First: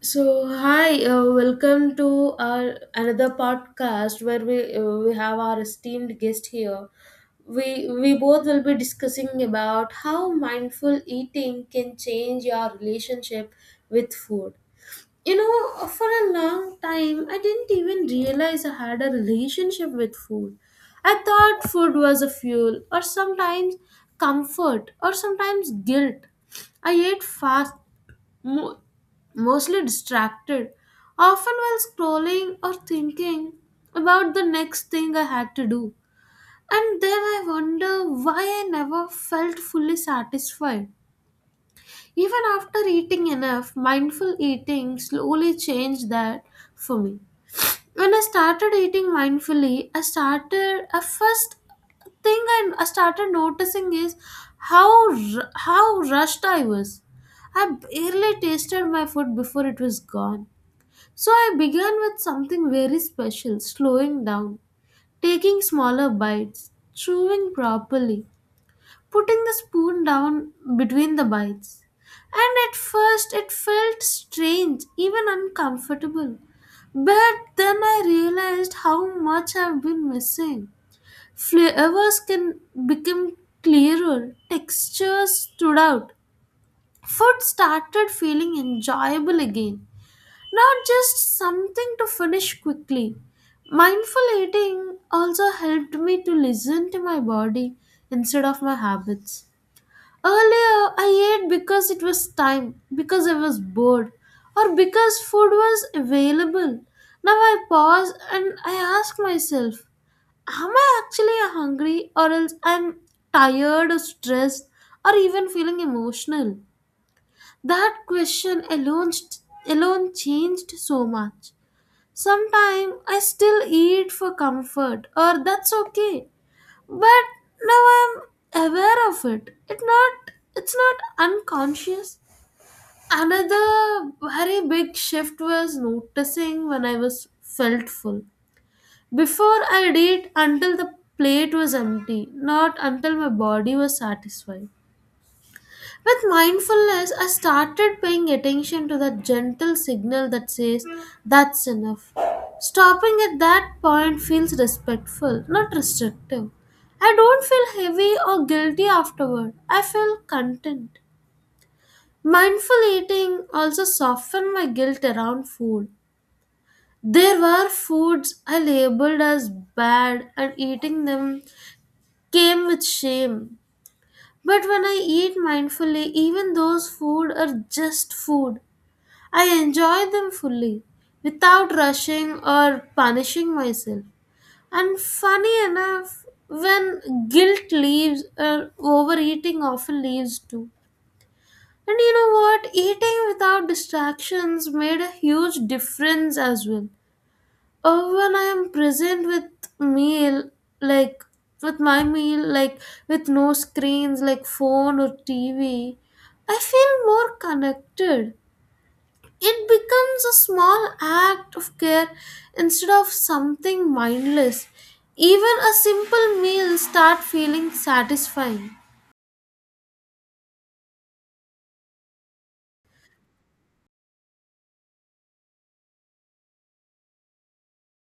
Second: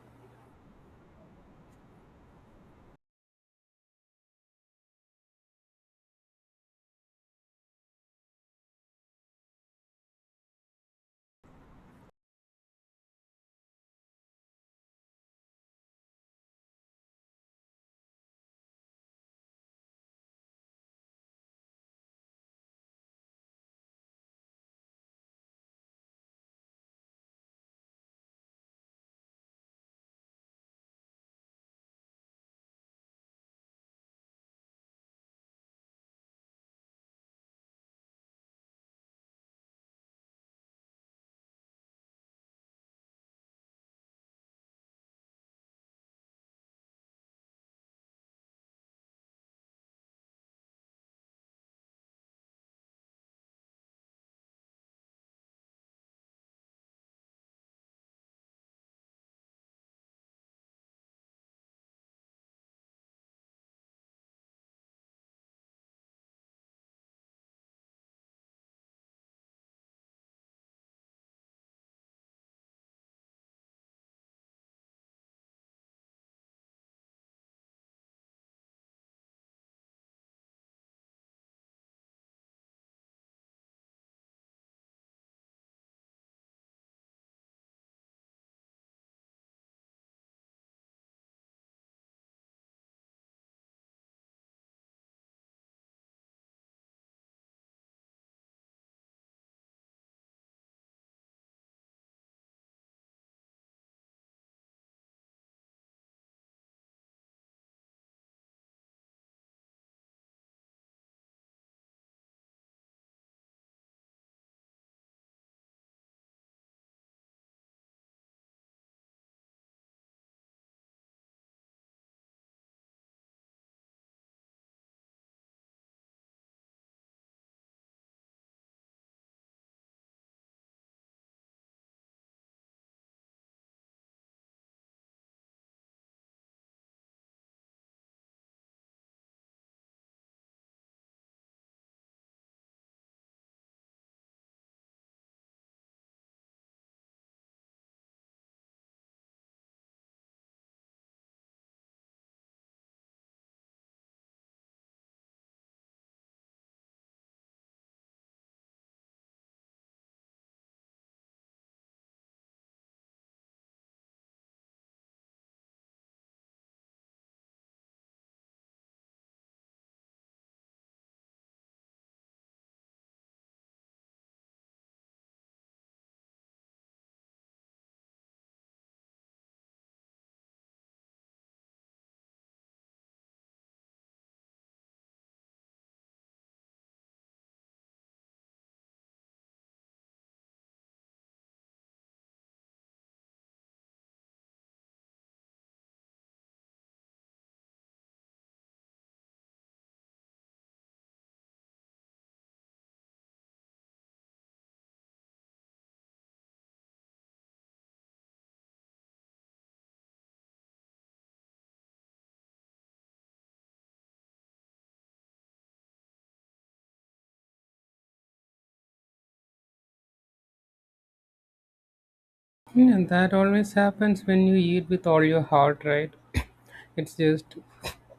So hi, welcome to our another podcast where we have our esteemed guest here. We both will be discussing about how mindful eating can change your relationship with food. You know, for a long time, I didn't even realize I had a relationship with food. I thought food was a fuel, or sometimes comfort, or sometimes guilt. I ate fast mo- mostly distracted, often while scrolling or thinking about the next thing I had to do. And then I wonder why I never felt fully satisfied. Even after eating enough, mindful eating slowly changed that for me when I started eating mindfully, I started a first thing I started noticing is how rushed I was. I barely tasted my food before it was gone. So I began with something very special, slowing down, taking smaller bites, chewing properly, putting the spoon down between the bites. And at first it felt strange, even uncomfortable. But then I realized how much I've been missing. Flavors can become clearer, textures stood out. Food started feeling enjoyable again, not just something to finish quickly. Mindful eating also helped me to listen to my body instead of my habits. Earlier, I ate because it was time, because I was bored, or because food was available. Now I pause and I ask myself, am I actually hungry, or else I'm tired or stressed, or even feeling emotional? That question alone, Alone changed so much. Sometimes I still eat for comfort, or that's okay. But now I'm aware of it. It not it's not unconscious. Another very big shift was noticing when I was felt full. Before I'd eat until the plate was empty, not until my body was satisfied. With mindfulness, I started paying attention to that gentle signal that says, that's enough. Stopping at that point feels respectful, not restrictive. I don't feel heavy or guilty afterward. I feel content. Mindful eating also softened my guilt around food. There were foods I labeled as bad, and eating them came with shame. But when I eat mindfully, even those food are just food. I enjoy them fully without rushing or punishing myself. And funny enough, when guilt leaves, overeating often leaves too. And you know what? Eating without distractions made a huge difference as well. When I am present with meal, like with my meal, like with no screens, like phone or TV, I feel more connected it becomes a small act of care instead of something mindless. Even a simple meal start feeling satisfying. Yeah, and that always happens when you eat with all your heart, right? It's just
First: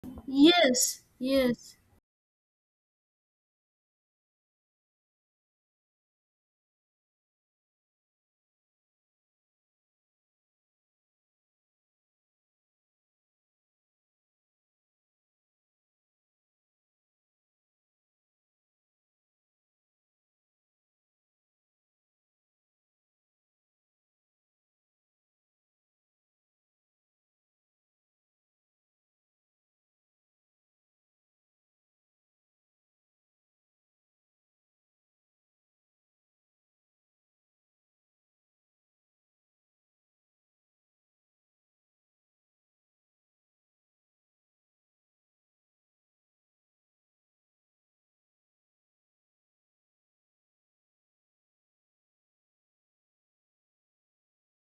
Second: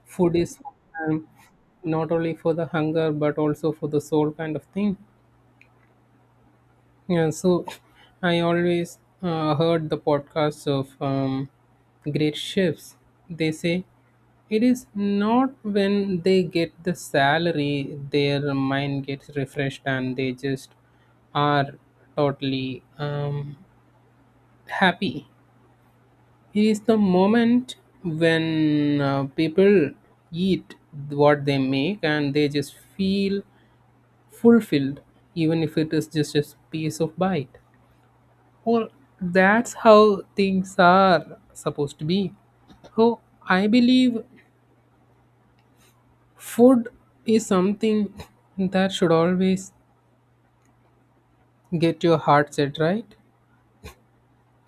food is Yes, um, yes, not only for the hunger but also for the soul kind of thing. Yeah, so I always heard the podcasts of great chefs. They say it is not when they get the salary their mind gets refreshed and they just are totally happy is the moment when people eat what they make and they just feel fulfilled, even if it is just a piece of bite. Well, that's how things are supposed to be. So, I believe food is something that should always get your heart set right.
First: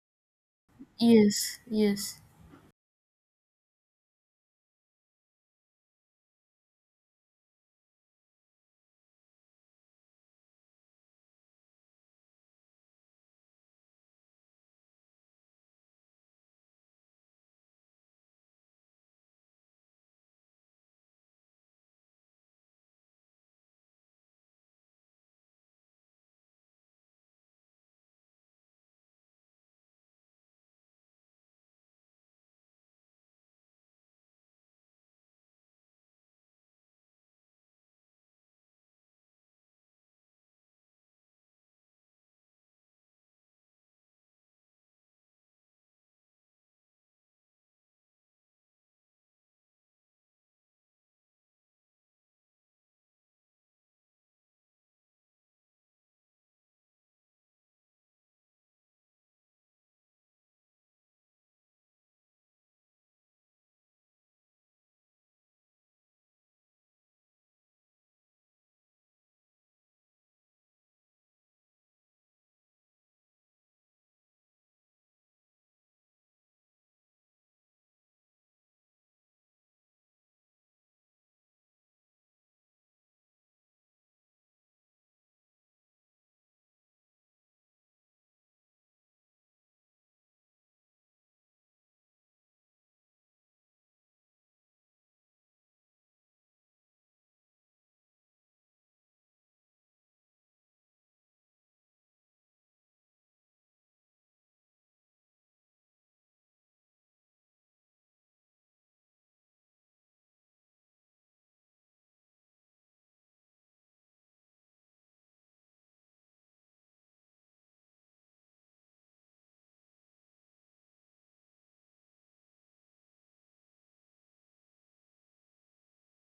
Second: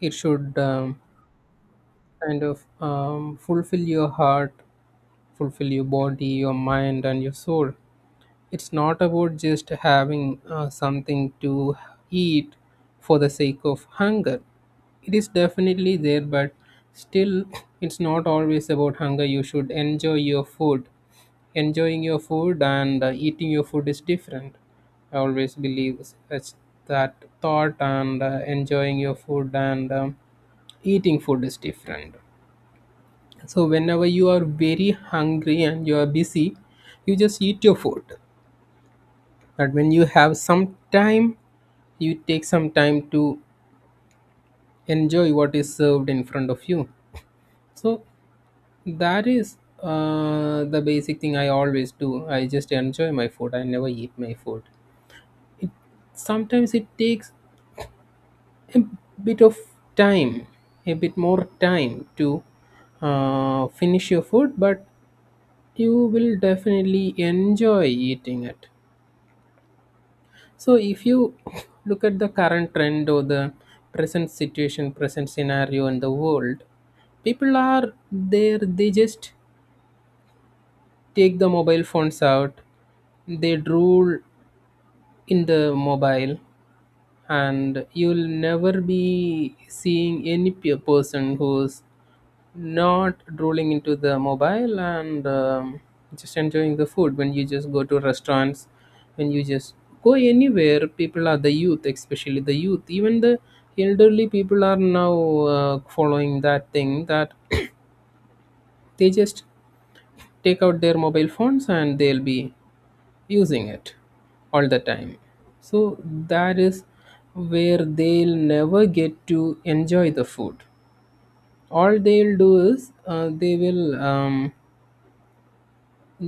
It should yes, yes, kind of fulfill your heart, fulfill your body, your mind, and your soul. It's not about just having something to eat for the sake of hunger. It is definitely there, but still, it's not always about hunger. You should enjoy your food. Enjoying your food and eating your food is different. I always believe such that thought and enjoying your food and eating food is different. So whenever you are very hungry and you are busy, you just eat your food that when you have some time you take some time to enjoy what is served in front of you. So that is the basic thing I always do. I just enjoy my food, I never eat my food. It, sometimes it takes a bit of time, a bit more time to finish your food, but you will definitely enjoy eating it. So, if you look at the current trend or the present situation, present scenario in the world, people are there, they just take the mobile phones out, they drool in the mobile, and you'll never be seeing any person who's not rolling into the mobile and just enjoying the food. When you just go to restaurants, when you just go anywhere, people are the youth, especially the youth, even the elderly people are now following that thing. That they just take out their mobile phones and they'll be using it all the time. So that is where they'll never get to enjoy the food. All they'll do is they will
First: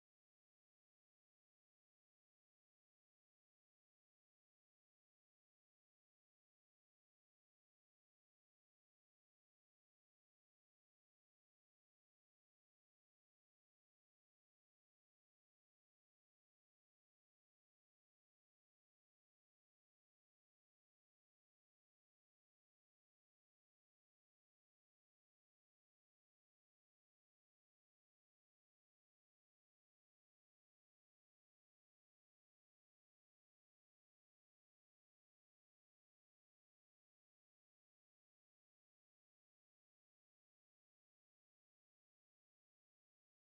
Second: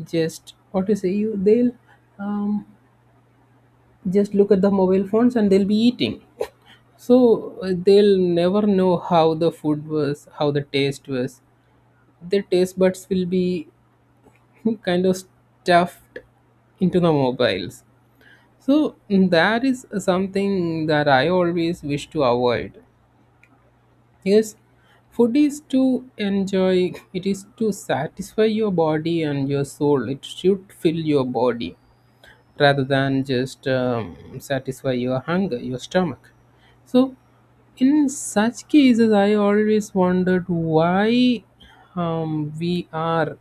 just what to say you, they'll um, just look at the mobile phones and they'll be eating. So they'll never know how the food was, how the taste was. Their taste buds will be kind of stuffed into the mobiles. So that is something that I always wish to avoid. Yes, food is to enjoy, it is to satisfy your body and your soul, it should fill your body rather than just satisfy your hunger, your stomach. So, in such cases, I always wondered why we are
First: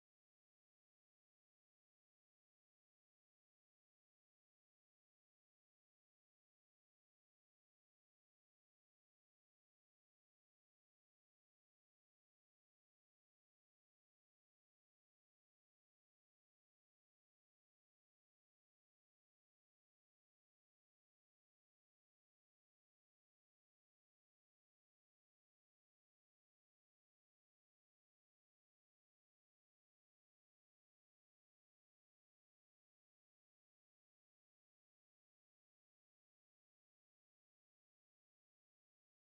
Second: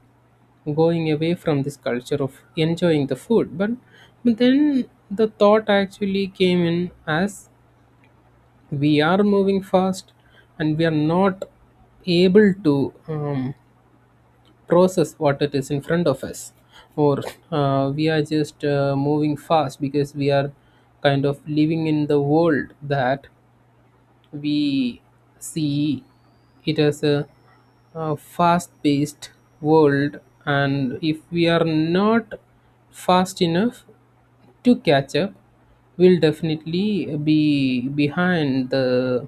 going away from this culture of enjoying the food. But then the thought actually came in as we are moving fast and we are not able to process what it is in front of us, or we are just moving fast because we are kind of living in the world that we see it as a fast paced world, and if we are not fast enough to catch up, we'll definitely be behind the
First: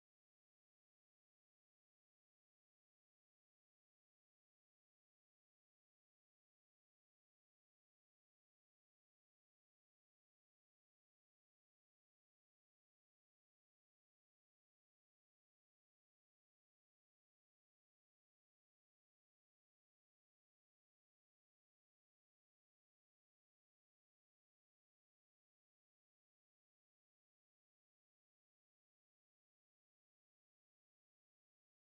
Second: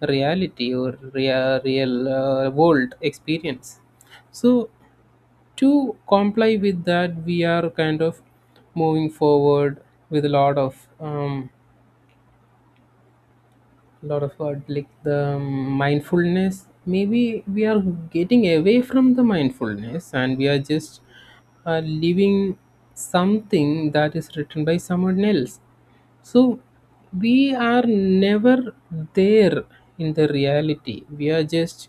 reality or real world experience. So to comply with that, we are kind of moving forward with a lot of what like the mindfulness. Maybe we are getting away from the mindfulness and we are just living something that is written by someone else. So we are never there in the reality, we are just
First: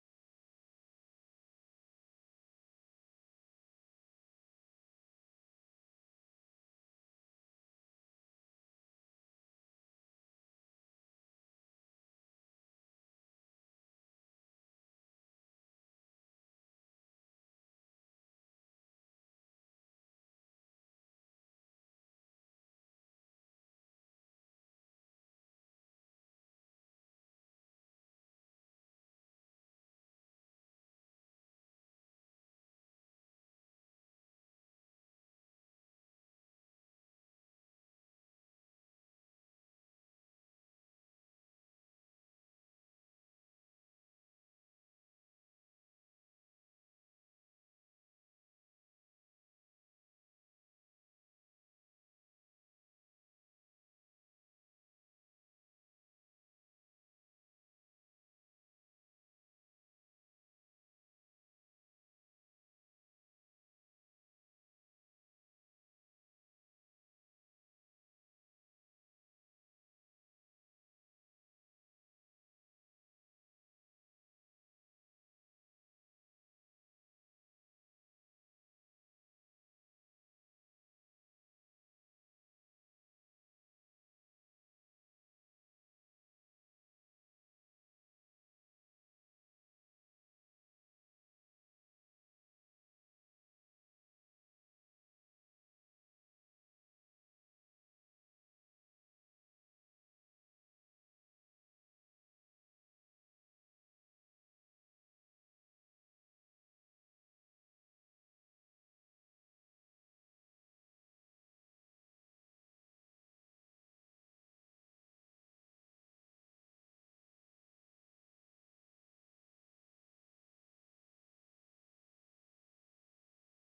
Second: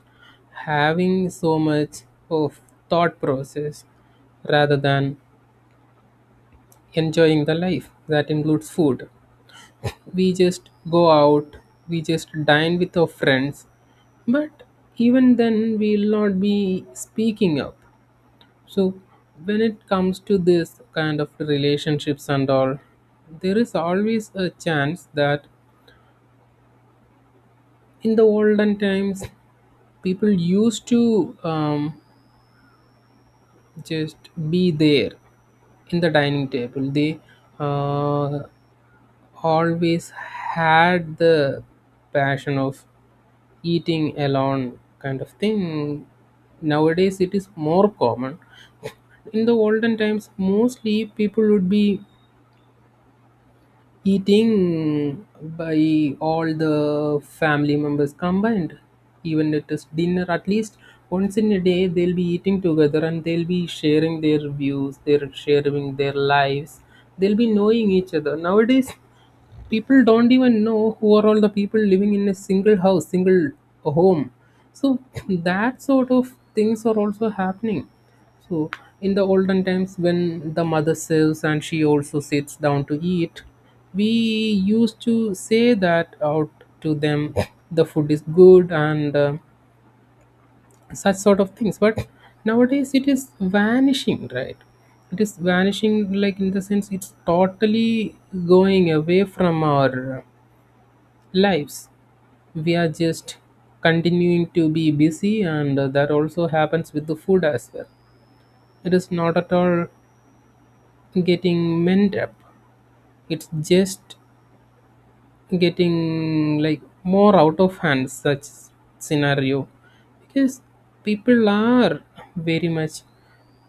having so much of thought process rather than enjoying the life that includes food. We just go out, we just dine with our friends, but even then we'll not be speaking up. So when it comes to this kind of relationships and all, there is always a chance that in the olden times people used to just be there in the dining table. They uh, always had the passion of eating alone kind of thing. Nowadays, it is more common. In the olden times, mostly people would be eating by all the family members combined. Even it is dinner, at least once in a day, they'll be eating together and they'll be sharing their views, they're sharing their lives, they'll be knowing each other. Nowadays, people don't even know who are all the people living in a single house, single home. So that sort of things are also happening. So in the olden times when the mother serves and she also sits down to eat, we used to say that out to them, the food is good and such sort of things. But nowadays it is vanishing, right? It is vanishing, like in the sense it's totally going away from our lives. We are just continuing to be busy, and that also happens with the food as well. It is not at all getting mend up, it's just getting like more out of hand, such scenario, because people are very much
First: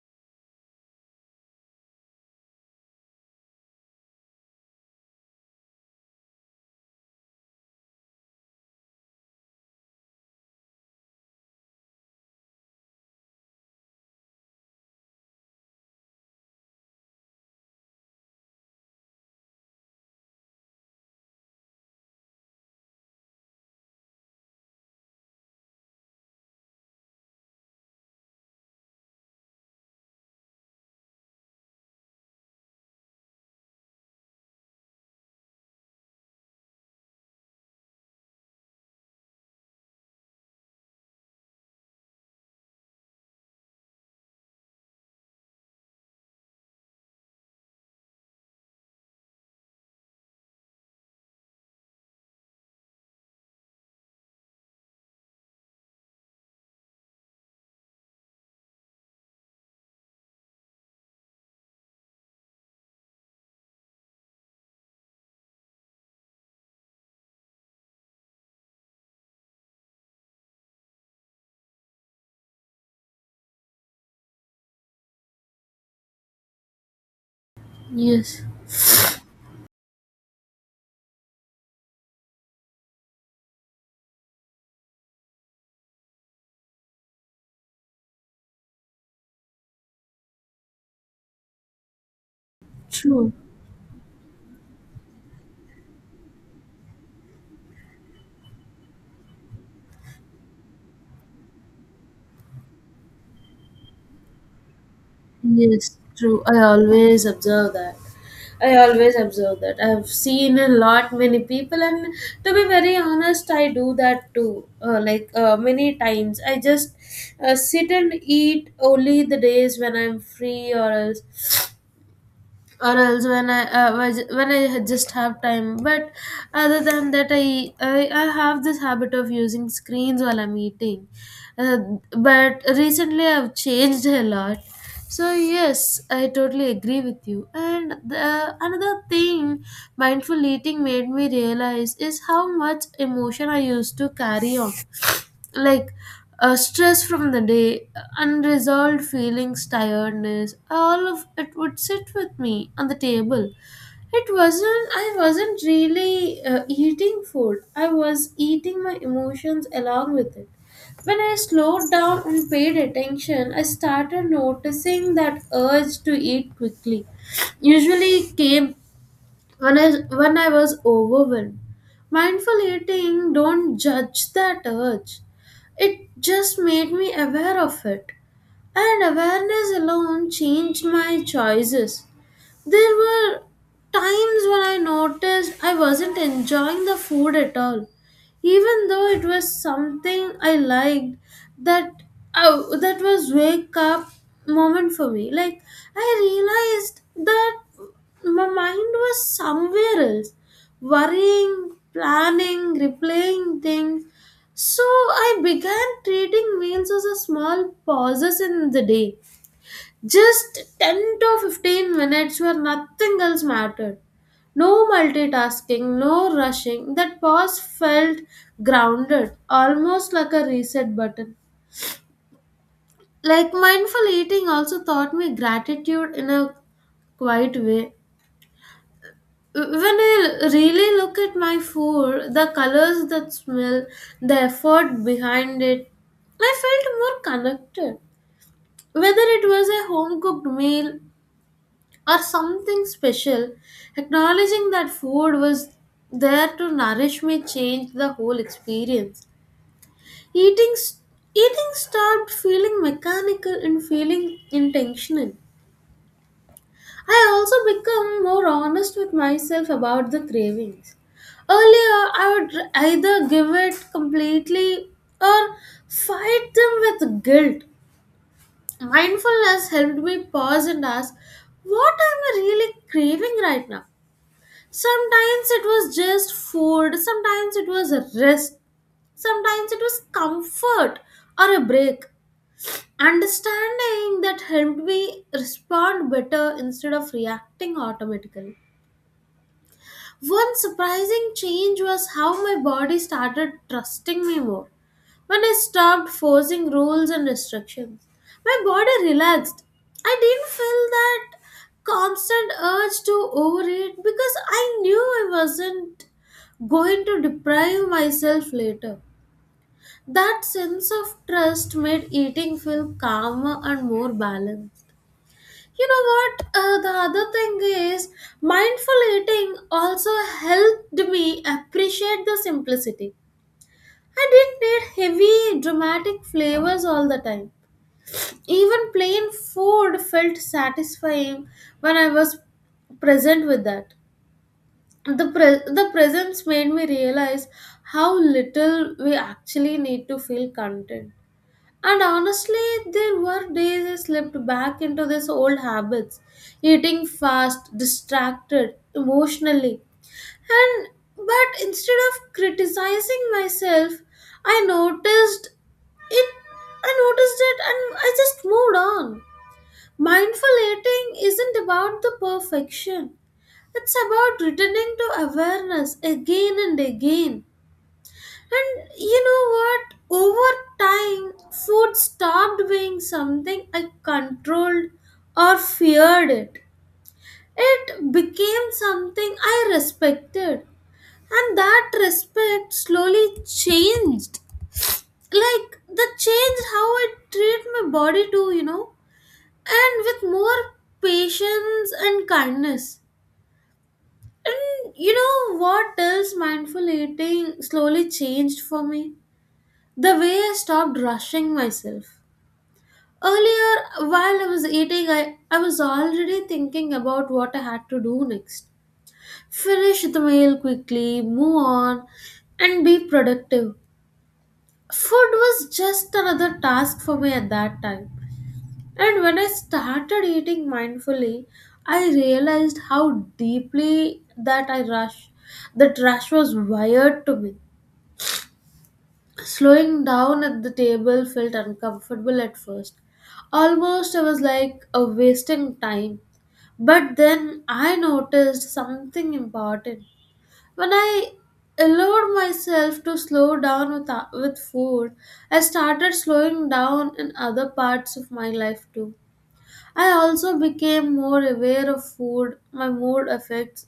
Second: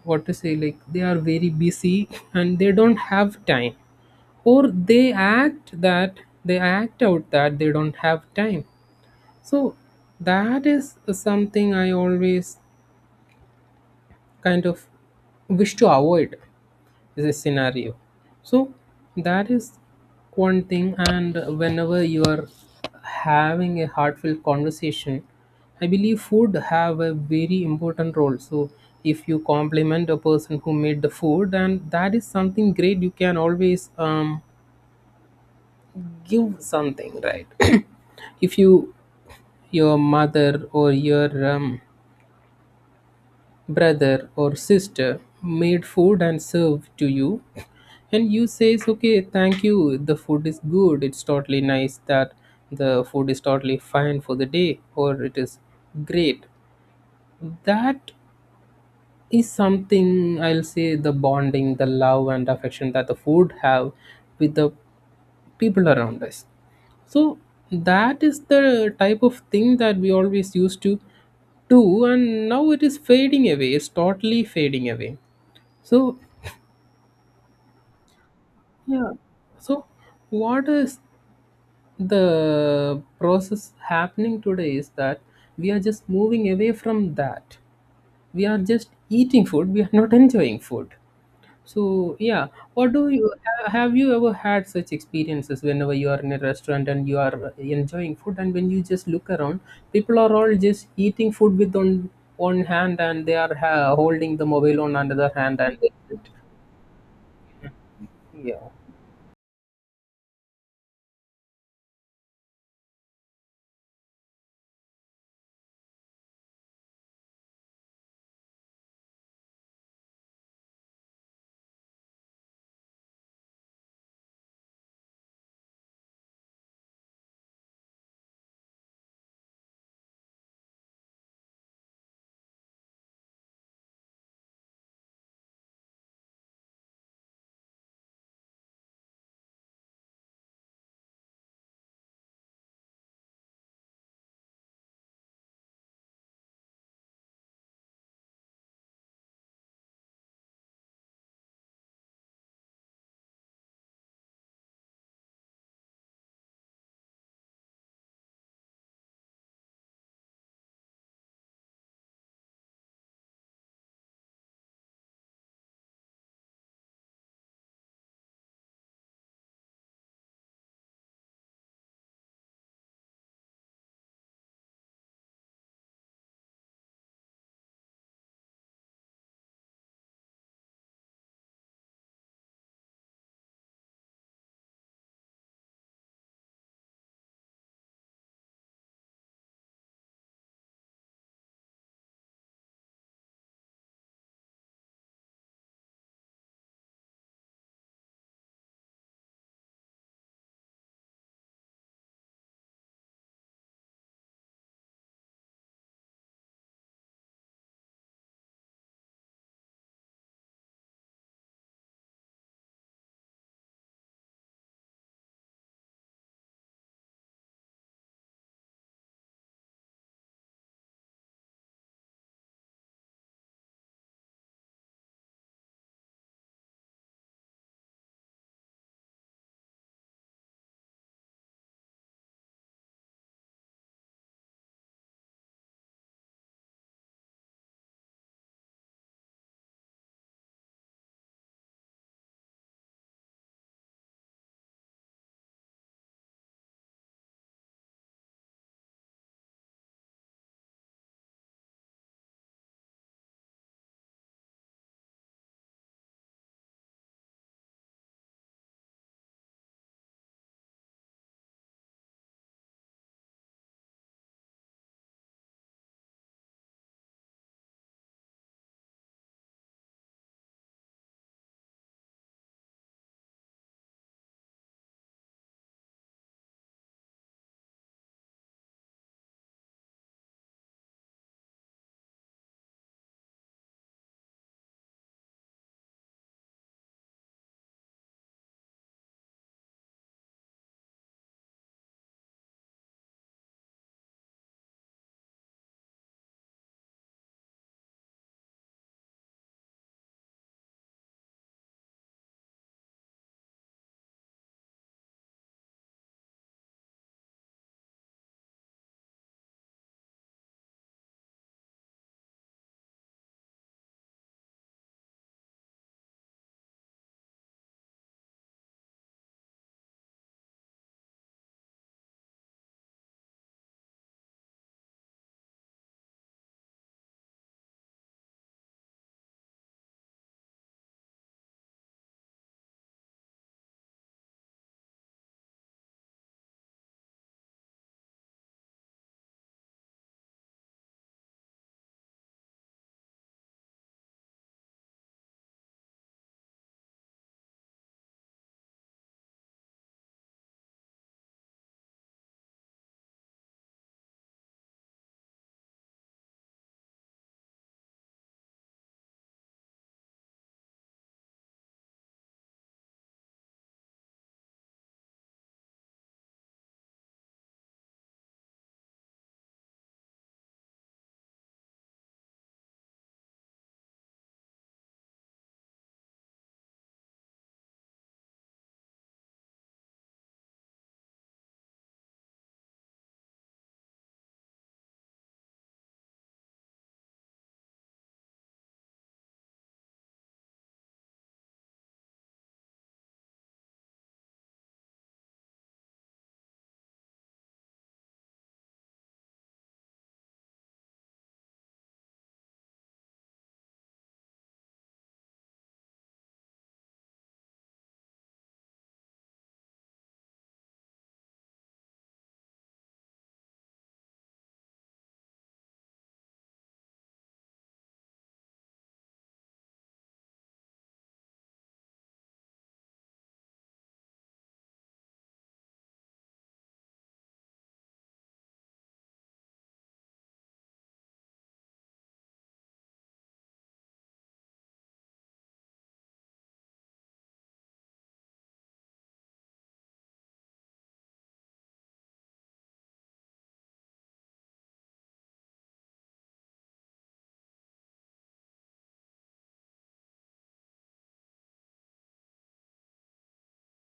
what to say, like they are very busy and they don't have time, or they act that they act out that they don't have time. So that is something I always kind of wish to avoid is a scenario. So that is one thing, and whenever you are having a heartfelt conversation, I believe food have a very important role. So if you compliment a person who made the food, and that is something great, you can always give something, right? If you, your mother or your brother or sister made food and served to you, and you says okay thank you the food is good, it's totally nice, that the food is totally fine for the day or it is great, that is something I'll say, the bonding, the love and affection that the food have with the people around us. So that is the type of thing that we always used to do, and now it is fading away, it's totally fading away. So yeah. yes. So, what is the process happening today is that we are just moving away from that. We are just eating food, we are not enjoying food. So, yeah, what do you True. Have you ever had such experiences whenever you are in a restaurant and you are enjoying food, and when you just look around, people are all just eating food with on one hand and they are holding the mobile on another hand, and Yes, true. I always observe that. yeah, I always observe that. I've seen a lot many people, and to be very honest, I do that too. Many times, I just sit and eat only the days when I'm free, or else when I when I just have time. But other than that, I I have this habit of using screens while I'm eating. Uh, but recently, I've changed a lot. So yes, I totally agree with you. And another thing mindful eating made me realize is how much emotion I used to carry on like stress from the day, unresolved feelings, tiredness, all of it would sit with me on the table. It wasn't, I wasn't really eating food, I was eating my emotions along with it. When I slowed down and paid attention, I started noticing that urge to eat quickly. Usually came when I was overwhelmed. Mindful eating don't judge that urge. It just made me aware of it. And awareness alone changed my choices. There were times when I noticed I wasn't enjoying the food at all, even though it was something I liked. That that was wake up moment for me. Like I realized that my mind was somewhere else, worrying, planning, replaying things. So I began treating meals as a small pauses in the day just 10 to 15 minutes where nothing else mattered. No multitasking, no rushing. That pause felt grounded, almost like a reset button. Like mindful eating also taught me gratitude in a quiet way. When I really look at my food, the colors that smell, the effort behind it, I felt more connected. Whether it was a home cooked meal or something special, acknowledging that food was there to nourish me changed the whole experience. Eating, eating stopped feeling mechanical and feeling intentional. I also become more honest with myself about the cravings. Earlier, I would either give it completely or fight them with guilt. Mindfulness helped me pause and ask, what am I really craving right now? Sometimes it was just food, sometimes it was a rest, sometimes it was comfort or a break. Understanding that helped me respond better instead of reacting automatically. One surprising change was how my body started trusting me more. When I stopped forcing rules and restrictions, my body relaxed. I didn't feel that constant urge to overeat because I knew I wasn't going to deprive myself later. That sense of trust made eating feel calmer and more balanced. You know what? The other thing is, mindful eating also helped me appreciate the simplicity. I didn't need heavy, dramatic flavors all the time. Even plain food felt satisfying when I was present with that. The presence made me realize how little we actually need to feel content. And honestly, there were days I slipped back into these old habits, eating fast, distracted emotionally. And but instead of criticizing myself, I noticed it I noticed it and I just moved on. Mindful eating isn't about the perfection. It's about returning to awareness again and again. And you know what? Over time, food stopped being something I controlled or feared it. It became something I respected. And that respect slowly changed. Like, that changed how I treat my body too, you know? And with more patience and kindness. And you know what else mindful eating slowly changed for me? The way I stopped rushing myself. Earlier, while I was eating, I was already thinking about what I had to do next. Finish the meal quickly, move on, and be productive. Food was just another task for me at that time. And when I started eating mindfully, I realized how deeply that I rush, that rush was wired to me. Slowing down at the table felt uncomfortable at first. Almost I was like wasting time. But then I noticed something important. When I allowed myself to slow down with food, I started slowing down in other parts of my life too. I also became more aware of food, my mood effects,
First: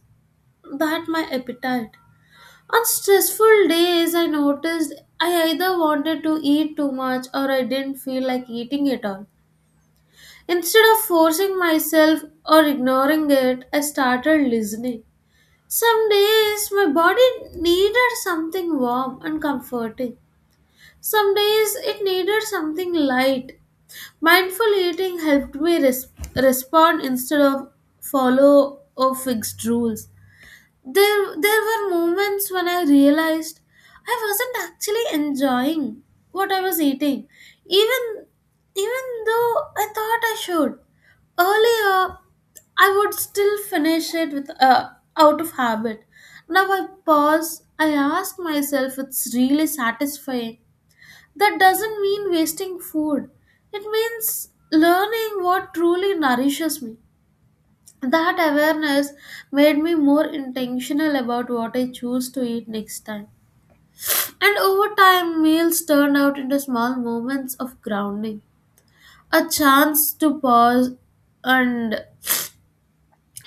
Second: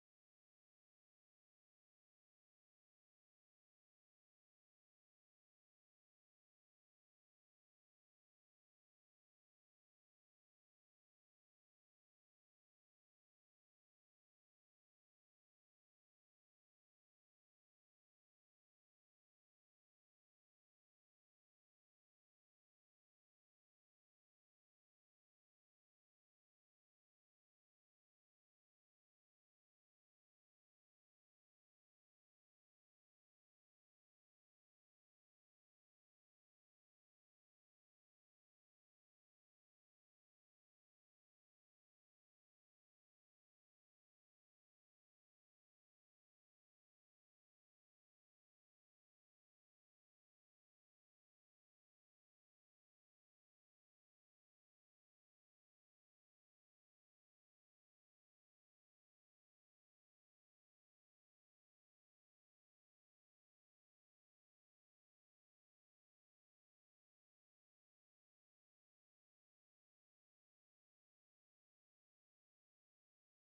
that my appetite. On stressful days, I noticed I either wanted to eat too much or I didn't feel like eating at all. Instead of forcing myself or ignoring it, I started listening. Some days my body needed something warm and comforting. Some days it needed something light. Mindful eating helped me respond instead of follow or fixed rules. There were moments when I realized I wasn't actually enjoying what I was eating, even, even though I thought I should. Earlier, I would still finish it with out of habit. Now I pause. I ask myself, it's really satisfying. That doesn't mean wasting food. It means learning what truly nourishes me. That awareness made me more intentional about what I choose to eat next time. And over time, meals turned out into small moments of grounding, a chance to pause, and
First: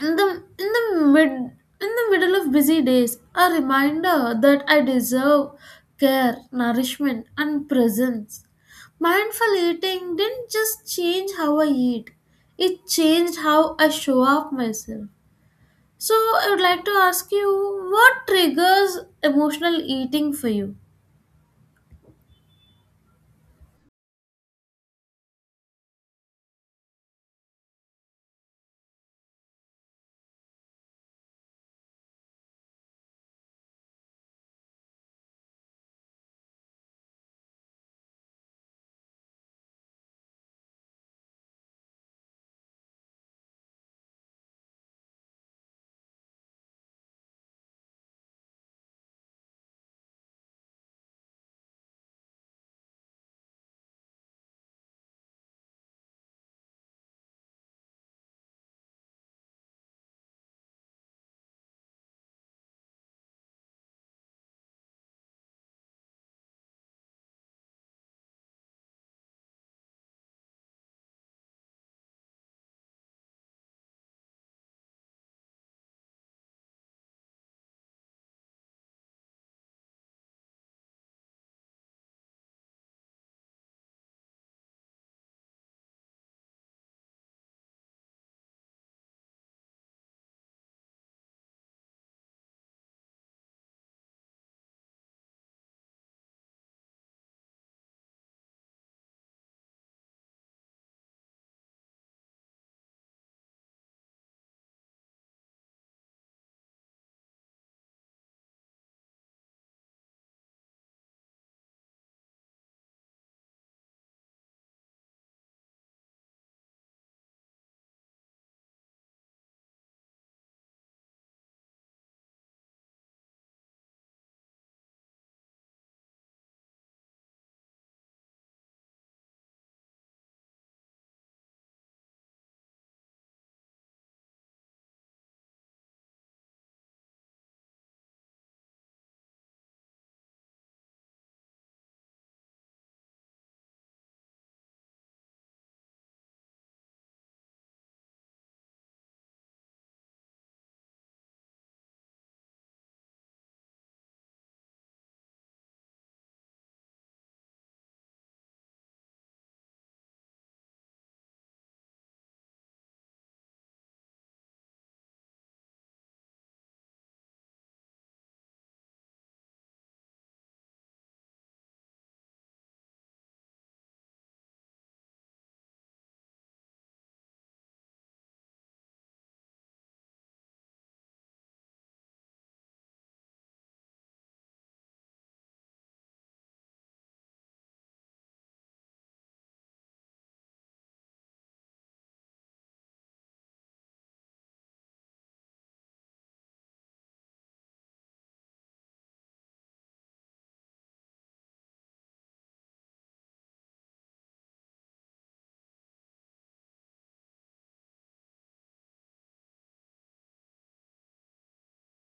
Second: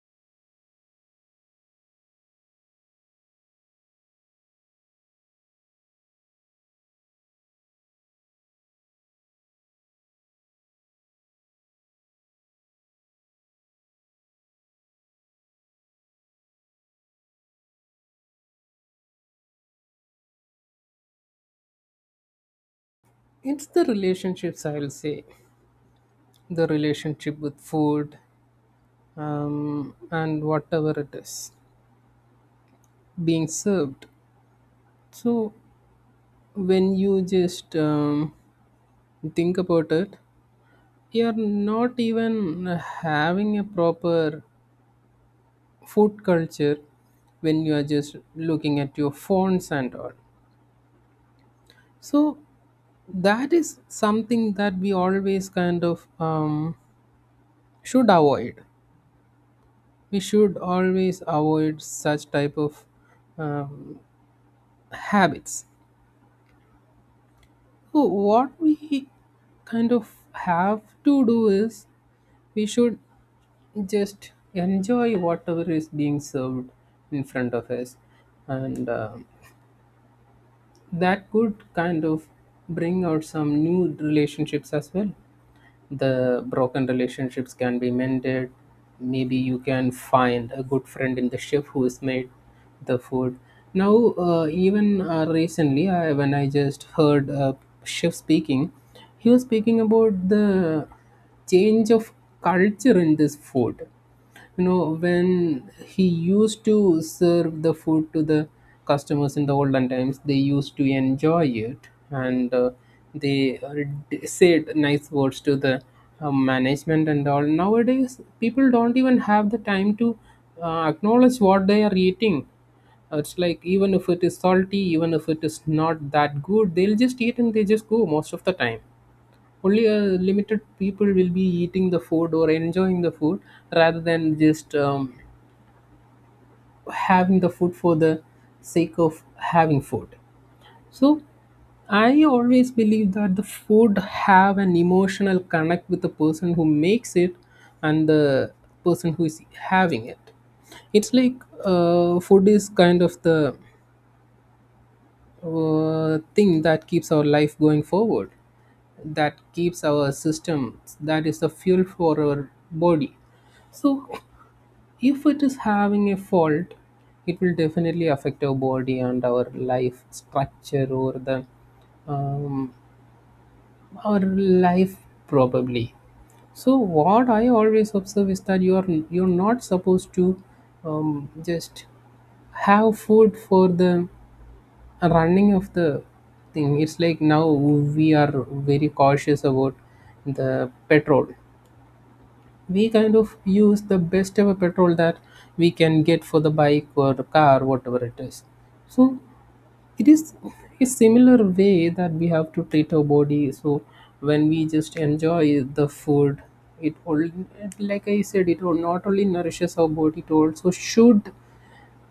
in the in the mid in the middle of busy days, a reminder that I deserve care, nourishment, and presence. Mindful eating didn't just change how I eat; it changed how I show up myself. So, I would like to ask you what triggers emotional eating for you? it's the relationships, I'll say. The relationship with food, and whatever it is being served. So, when you just think about it, you're not even having a proper food culture when you are just looking at your phones and all. So, that is something that we always kind of should avoid. We should always avoid such type of um, habits. So what we kind of have to do is we should just enjoy whatever is being served in front of us, and that could kind of bring out some new relationships as well. The broken relationships can be mended, maybe you can find a good friend in the chef who has made the food. Now even recently I, when I just heard a chef speaking, he was speaking about the change of culture in this food. You know, when he used to serve the food to the customers in the olden times, they used to enjoy it and they said nice words to the management and all. Nowadays people don't even have the time to acknowledge what they are eating. It's like even if it is salty, even if it is not that good, they'll just eat and they just go. Most of the time only a limited people will be eating the food or enjoying the food rather than just having the food for the sake of having food. So I always believe that the food have an emotional connect with the person who makes it and the person who is having it. It's like food is kind of the thing that keeps our life going forward, that keeps our system, that is the fuel for our body. So if it is having a fault, it will definitely affect our body and our life structure or the um, our life probably. So what I always observe is that you are, you're not supposed to just have food for the running of the thing. It's like now we are very cautious about the petrol, we kind of use the best ever petrol that we can get for the bike or the car whatever it is. So it is a similar way that we have to treat our body. So when we just Enjoy the food. It all, like I said, it will not only nourishes our body, it also should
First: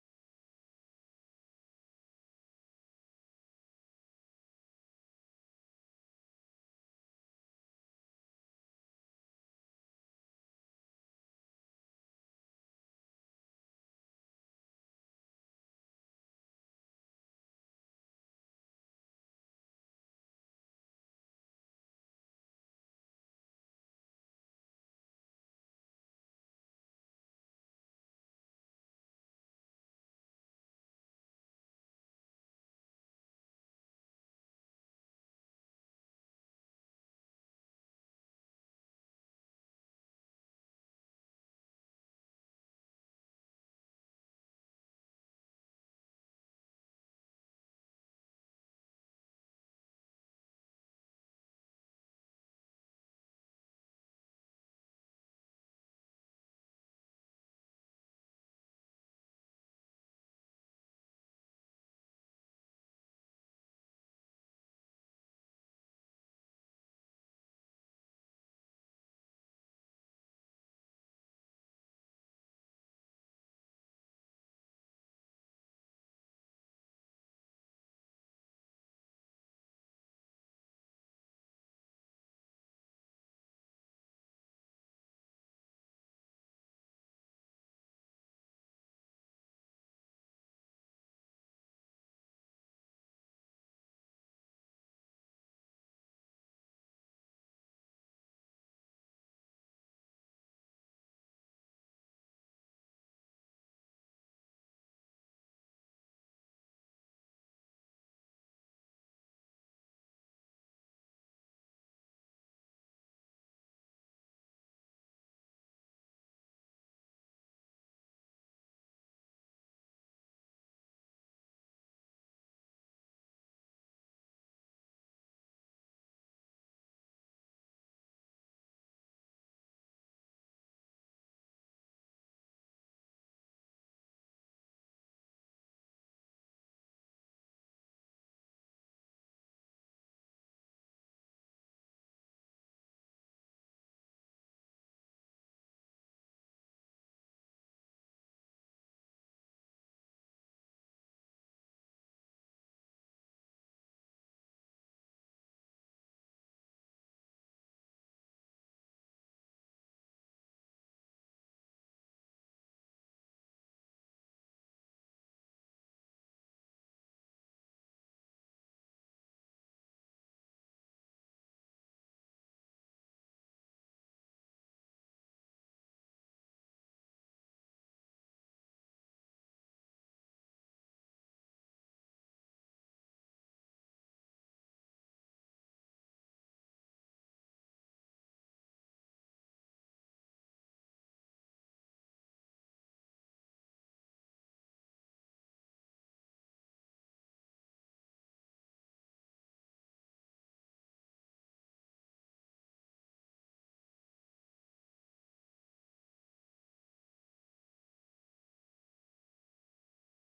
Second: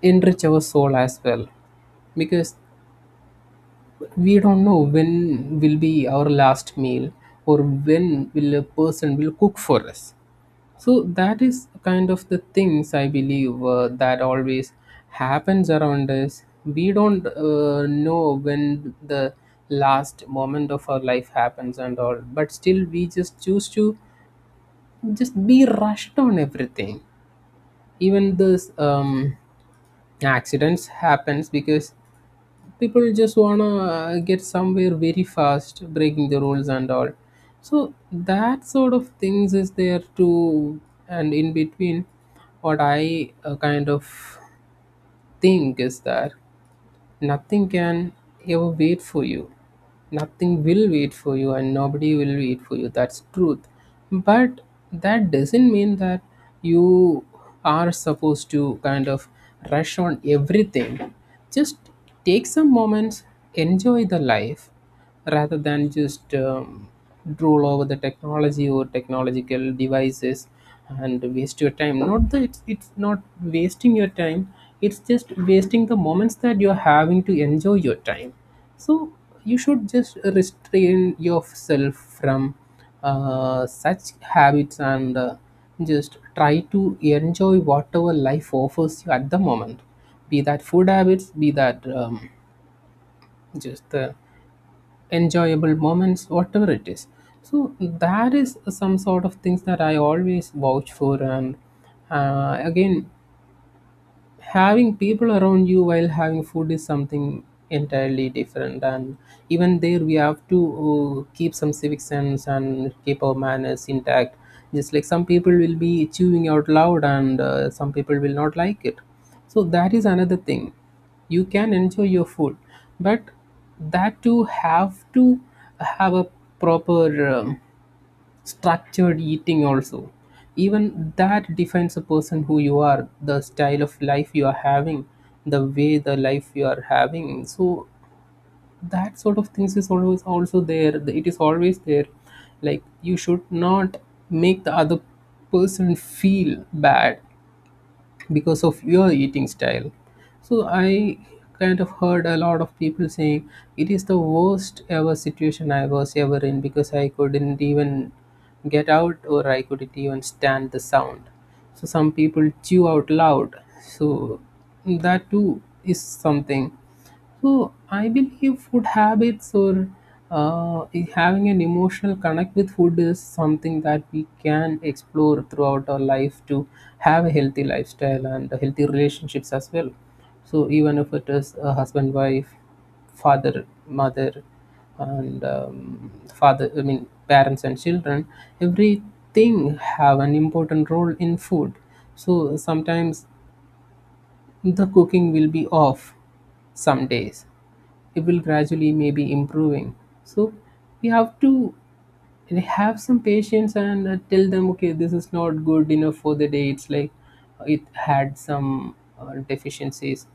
enrich our soul as well, because we don't know when will be our last meal or when will a person will cook for us. So that is kind of the things I believe, that always happens around us. We don't know when the last moment of our life happens and all, but still we just choose to just be rushed on everything. Even this accidents happens because people just wanna get somewhere very fast, breaking the rules and all. So that sort of things is there too. And in between, what I kind of think is that nothing can ever wait for you. Nothing will wait for you, and nobody will wait for you. That's truth. But that doesn't mean that you are supposed to kind of rush on everything. Just take some moments, enjoy the life, rather than just drool over the technology or technological devices and waste your time. Not that it's not wasting your time, it's just wasting the moments that you're having to enjoy your time. So you should just restrain yourself from such habits, and just try to enjoy whatever life offers you at the moment. Be that food habits, be that just the enjoyable moments, whatever it is. So that is some sort of things that I always vouch for. And again, having people around you while having food is something entirely different, and even there we have to keep some civic sense and keep our manners intact. Just like some people will be chewing out loud and some people will not like it. So that is another thing. You can enjoy your food, but that too have to have a proper structured eating also. Even that defines a person, who you are, the style of life you are having, the way the life you are having. So that sort of things is always also there. It is always there. Like, you should not make the other person feel bad because of your eating style. So I kind of heard a lot of people saying it is the worst ever situation I was ever in, because I couldn't even get out or I couldn't even stand the sound. So some people chew out loud. So that too is something. So I believe food habits, or uh, having an emotional connect with food, is something that we can explore throughout our life to have a healthy lifestyle and healthy relationships as well. So even if it is a husband, wife, father, mother, and father, I mean parents and children, everything have an important role in food. So sometimes the cooking will be off some days. It will gradually maybe improving. So we have to have some patience and tell them, okay, this is not good enough for the day. It's like it had some deficiencies,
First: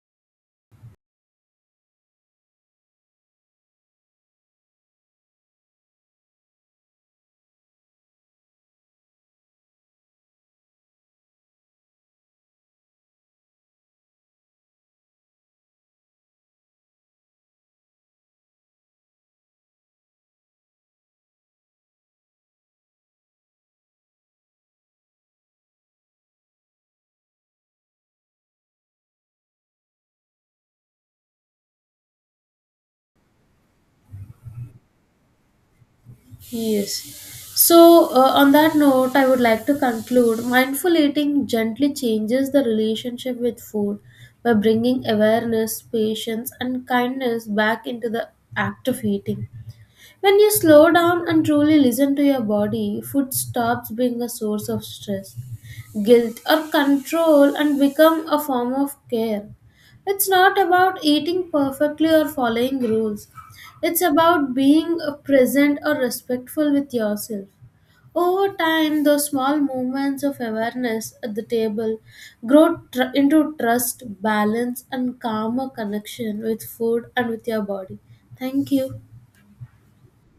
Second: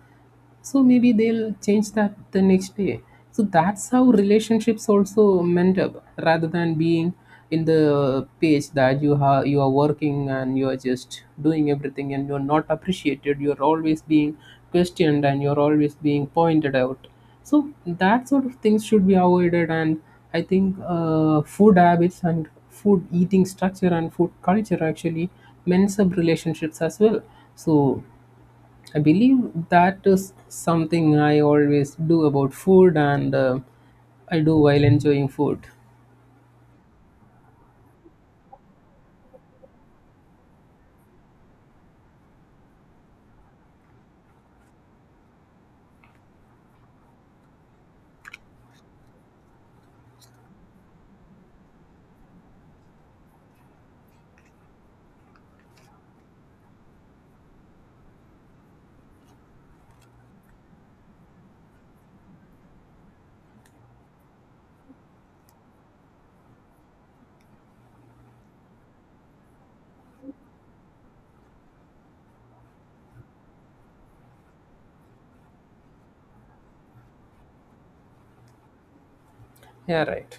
so maybe they'll change that the next day. So that's how relationships also mend up, rather than being in the page that you have, you are working and you are just doing everything, and you're not appreciated, you're always being questioned and you're always being pointed out. So that sort of things should be avoided. And I think food habits and food eating structure and food culture actually mends up relationships as well. So I believe that is something I always do about food, and I do while enjoying food. Yes. So, on that note, I would like to conclude mindful eating gently changes the relationship with food by bringing awareness, patience, and kindness back into the act of eating. When you slow down and truly listen to your body, food stops being a source of stress, guilt, or control and become a form of care. It's not about eating perfectly or following rules. It's about being present or respectful with yourself. Over time, those small moments of awareness at the table into trust, balance, and calmer connection with food and with your body. Thank you. Yeah, right.